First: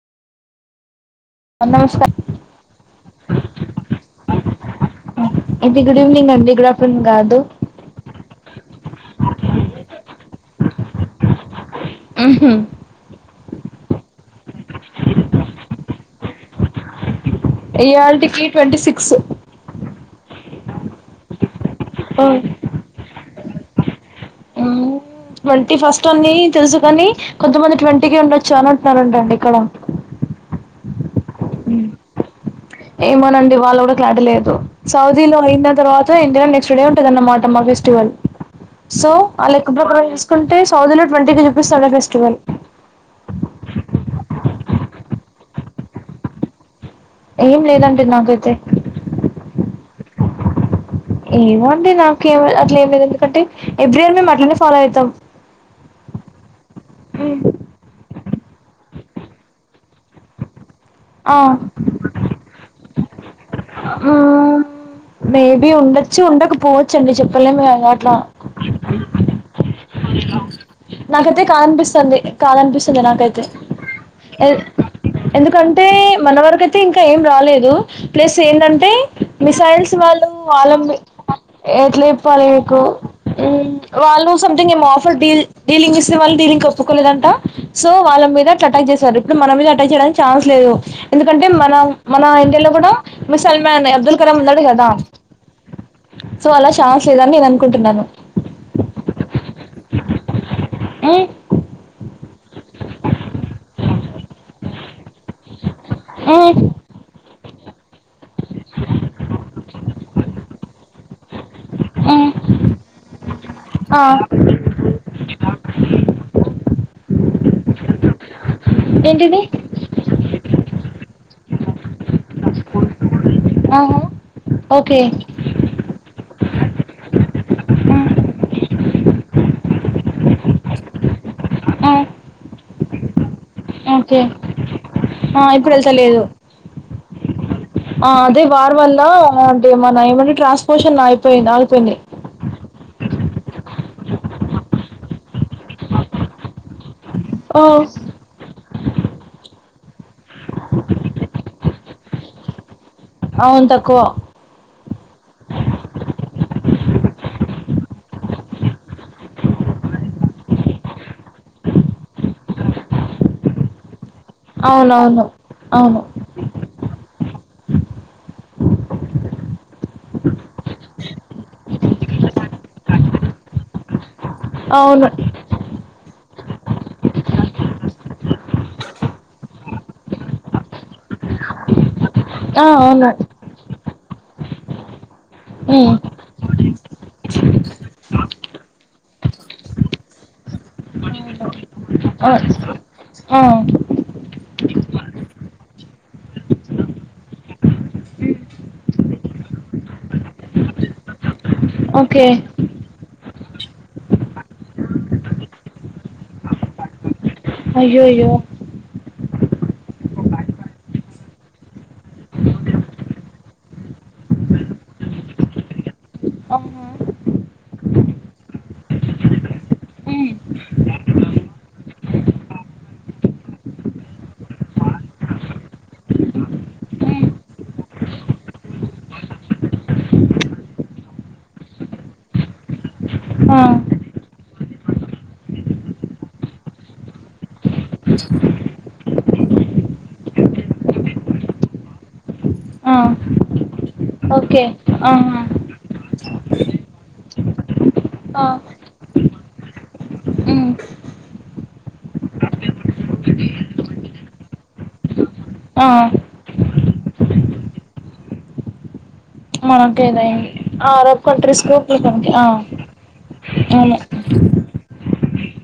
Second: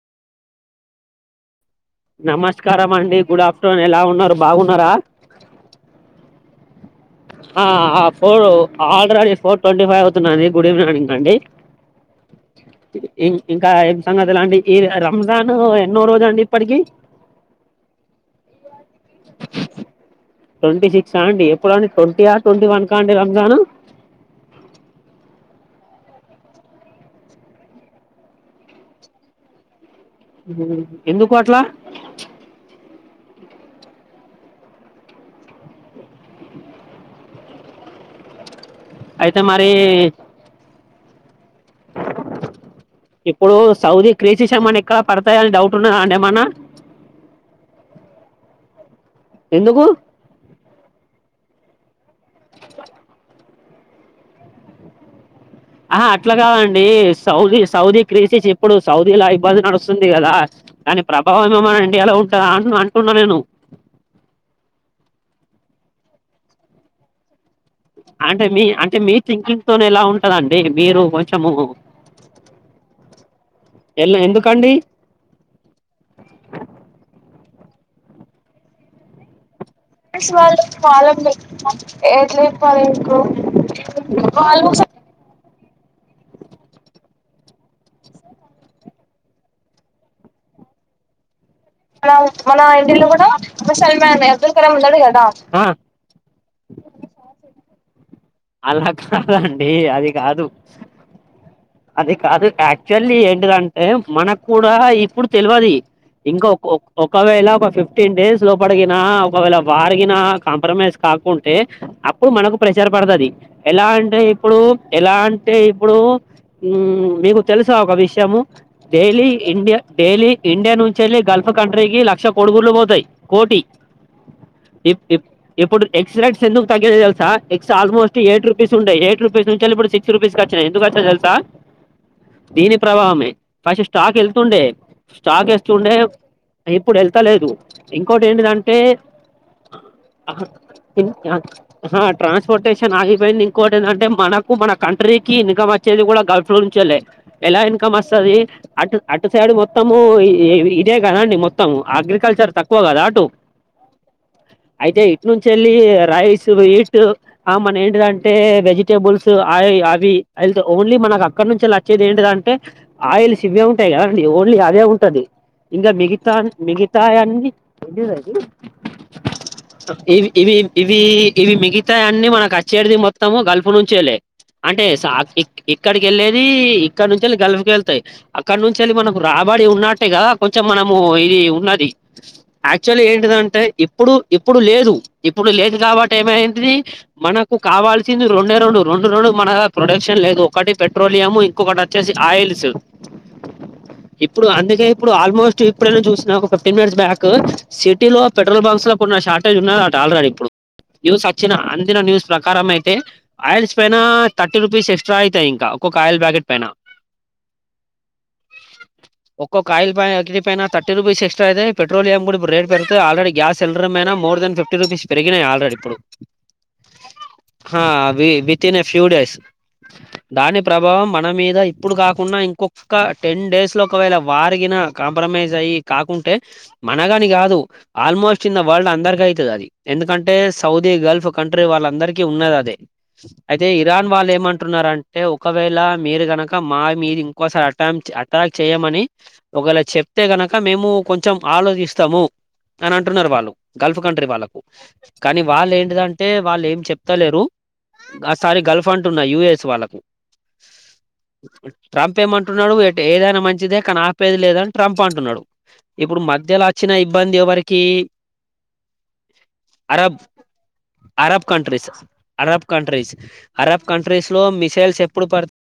నమస్కారం నమస్కారం అండి గుడ్ ఆఫ్టర్నూన్ ఎలా ఉన్నారు బాగున్నారా ఇది గుడ్ ఈవినింగ్ అండి గుడ్ ఆఫ్టర్నూన్ కాదు ఆ four already four twenty five అవుతున్నది గుడ్ ఈవెనింగ్ అండి ఆహా ఇం- ఇంకా ఏం సంగతిలాండి ఈ రంజాన్ ఎన్నో రోజు అండి ఇప్పటికి రయాల్టి పి ట్వంటీ సిక్స్ ట్వంటీ సిక్స్ అండి ఎప్పుడు అండి ట్వంటీ ఆ ట్వంటీ వన్ కా అండి రంజాను ఆ ట్వంటీ ఫస్ట్ అన్ని తెలుసుకని కొంతమంది ట్వంటీకిి ఉండొచ్చు అని అంటున్నన్నారుంటండి ఇక్కడ ఉహు. ఎందుకు అట్లా ఏమోనండి వాళ్ళు కూడా క్లాడలేదు సౌదీ లో అయిన తర్వాత ఇండియా నెక్స్ట్ డే ఉంటది అన్నమాట సో అయితే మరి అలెక్క ప్రకారం చూసుకొంటాను సౌదీ లో ట్వంటీ దేనం ఇప్పుడు సౌదీ క్రీజ ఏమన్నా ఎక్కడ పడతాయ అని డౌట్ ఉన్న అండి ఏమన్నా ఏం లేదంటే నాకైతే ఎందుకు ఏమోండి నాక ఏం అట్లా ఏం లేదు ఎందుకంటే ఎవ్రీ ఇయర్ మేము అట్లనే ఫాలో అవుతాం ఆహ అట్లా కాదండి సౌదీ సౌదీ క్రీసీస్ ఇప్పుడు సౌదీ లా ఇబ్బంది నడుస్తుంది స్తుందిగాదా కానీ ఆ ప్రభావం ఏమో మన ఇండియాలో ఉంటుందా అ అంటున్నా నేను అ ఉండొచ్చు ఉండకపోవచ్చుండి చెప్పి ళమి అట్లా అంటే మీ అంటే మీ థింకింగ్ తోనే ఎలా ఉంటదండి మీరు నాకైతే కొంచెము కాదనిపిస్తుంది కాద అనిపిస్తుద నాకైతే ఎలా ఎందుకండి ఎందుకంటే మన వరక అయితే ఇంకా ఏం రాలేదు ప్లస్ ఏంటంటే సైన్స్ వాళ్ళు ఫ్రెండ్స్ వాళ్ళం వాళ్ళని ఎట్లా ఎట్లాయిపోవాలి మీకు చెప్పాలి వాళ్ళు అంటేము ఆఫర్ డల్ డీలింగ్ ఇస్తే వాళ్ళ డిలింగ్ ఒప్పుకోలేదంటా సో వాళ్ళ మీద అటాక్ చేసారు ఇప్పుడు మన మీద అటాక్ చేయడానికి ఛాన్స్ లేదు ఎందుకంటే మ మన మన ఇండియాలో కూడా మిసైల్ మ్యాన్ అబ్దుల్ కలాం ఉన్నాడు కదా సో అలా ఛాన్స్ లేదని నేను అనుకుంటున్నాను అలా కాదండి అది కాదు ఏ అది కాదు యాక్చువల్లీ ఏంటిదంటే మనకు కూడా ఇప్పుడు తెలియది ఇంకా ఒకవేళ ఫిఫ్టీన్ డేస్ లో పడిగిన ఒకవేళ వారగిన కాంప్రమైజ్ కాకుండా అంటే అప్పుడు మనకు ప్రచార పడతుది ఎలా ఆ అంటే ఇప్పుడు ఎలా అంటే ఇప్పుడు మీకు తెలుసా ఒక విషయము డైలీ ఏంటిది ఇండియా డైలీ ఇండియా నుంచి వెళ్ళి గల్ఫ్ కంట్రీకి లక్ష కొడుగుర్లు పోతాయి కోటి ఆహా ఓకే ఎప్పుడు ఎగ్ ఎట్స్ ఎకు తగినయ్ తెలుా extra almost eight rupees ఉాయిట్ rupees నుంచి ఇప్పుడు సిక్స్ రూపీస్ వచ్చాయి ఎందుకు వా తెసా ఆ దీని ప్రభావమే ఫస్ట్ స్టాక్ వెళ్తుండే స్టాక్ ఆ ఇప్పుడు వస్తుండే వెళ్తలేదు ఇప్పుడు వెళ్తలేదు ఆ ఇంకోటి అదే వార్ ఏంటిదంటే వల్ల అంటే మన ఏమంటే ట్రాన్స్పోర్షన్ అయిపోయింది ఆగిపోయింది ట్రాన్స్పోర్టేషన్ న్ ఆగిపోయింది ఇంకోటి ఏంటంటే మనకు మన కంట్రీకి ఇన్కమ్ వచ్చేది కూడా గల్ఫ్ లో నుంచలే ఎలా ఓ ఇన్కమ్ వస్తది అటు అటు సైడ్ మొత్తము ఇదే కదండి మొత్తం అగ్రికల్చర్ తక్కువ క్కువ కదా అటు అవును తక్కువ అయితే ఇటు నుంచి వెళ్ళి రైస్ స్వీట్ ఆ మన ఏంటిదంటే వెజిటేబుల్స్ అవి అవి అ ఓన్లీ మనకు అక్కడ నుంచిళ్లా వచ్చేది ఏంటిద అంటే ఆయిల్స్ ఇవే ఉంటాయి కదా అడి ఓన్లీ అదే ఉంటది అవునవును ఇంకా అవును మిగతా మిగతా అనిద అది ఇవి ఇవి ఇవి ఇవి మిగతా అన్నీ మనకు వచ్చేరిది మొత్తము గల్ఫ్ నుంచేలే అంటే అవును ఇక్కడికి వెళ్ళేది ఇక్కడ నుంచి గలుఫకి వెళ్తాయి అక్కడ నుంచి వెళ్ళి మనం రాబడి ఉన్నట్టేగాదా కొంచెం మనము ఇది ఉన్నది ఆ యాక్చువల్ అవును ఏంటిదంటే ఇప్పుడు ఇప్పుడు లేదు ఇప్పుడు లేదు ఉమ్, కాబట్టి ఏమైది మనకు కావాల్సింది రెండే రెండు రెండు రెండు మన ప్రొడక్షన్ లేదు కట్టి ఆ ఇప్పుడు అందుకే ఇప్పుడు ఆల్మోస్ట్ ఇప్పుడై చూసినా ఒక ఫిఫ్టీన్ మినిట్స్ బ్యాక్ సిటీలో పెట్రోల్ బంప్స్ లో కొ షార్టేజ్ ఉన్న అట ఆ ఇప్పుడు ఇచ్చిన అందిన ఓకే న్యూస్ ప్రకారం అయితే ఆయిల్స్ పైన థర్టీ రూపీస్ ఎక్స్ట్రా అవుతాయి ఇంకా ఒక్కొక్క ఆయిల్ బ్యాకెట్ పైన అయ్యో అయ్యో ఒక్కో కాయల్ ప పైన థర్టీ రూపీస్ ఎస్ట్రా అయితే పెట్రోలియం కూడా రేట్ పెరుతుంది already gas cylinder more than fifty rupees పెరిగినయి ఆల్రెడీప్పుడు అహా హా భితి ఫ్యూడైస్ ఉమ్, దాని ప్రభావం మన మీద ఇప్పుడు కాకుండా ఇంకొక టెన్ డేస్ లో ఒకవేళ వారగిన కాంప్ర అ కాకుంటే మనగాని ఉమ్, కాదు ఆల్మోస్ట్ ఇన్ వరల్డ్ అందరికి అవుతుంది అది ఎందుకంటే అంటే సౌదీ గల్ఫ్ కంట్రీ వాళ్ళందరికీ ఉన్నది అదే ఆ, అయితే ఇరాన్ వాళ్ళు ఏమంటున్నారుా అంటే ఒకవేళ మీరు గనక మా మీది ఇంకోసారి అటాక్ అటాక్ చేయమని ఒకవేళ చెప్ అ గనక మేము కొంచెం ఆలోచిస్తాము అని ఆ. అంటున్నారు వాళ్ళు గల్ఫ్ ఇప్పు కంట్రీ వాళ్ళకు ఓకే ఆహా కానీ వాళ్ళ ఏంటిదం అంటే వాళ్ళు ఏం చెప్తలేరు ఆ సారి గల్ఫ్ అంటున్న యుఎస్ వాళ్ళకి హ్మ్ ట్రంప్ ఏమంటున్నడు ఏదైనా మంచిదే కాని ఆపేది లేదని ట్రంప్ అంటున్నాడు ఆ ఇప్పుడు మధ్యలో వచ్చిన ఇబ్బంది ఎవరికి అరబ్ మనకేదైంది ఆ అరబ్ కు కంట్రీస్ ఆ అరబ్ కంట్రీస్ అరబ్ అవును కంట్రీస్ లో మిసైల్స్ ఎప్పుడు పడు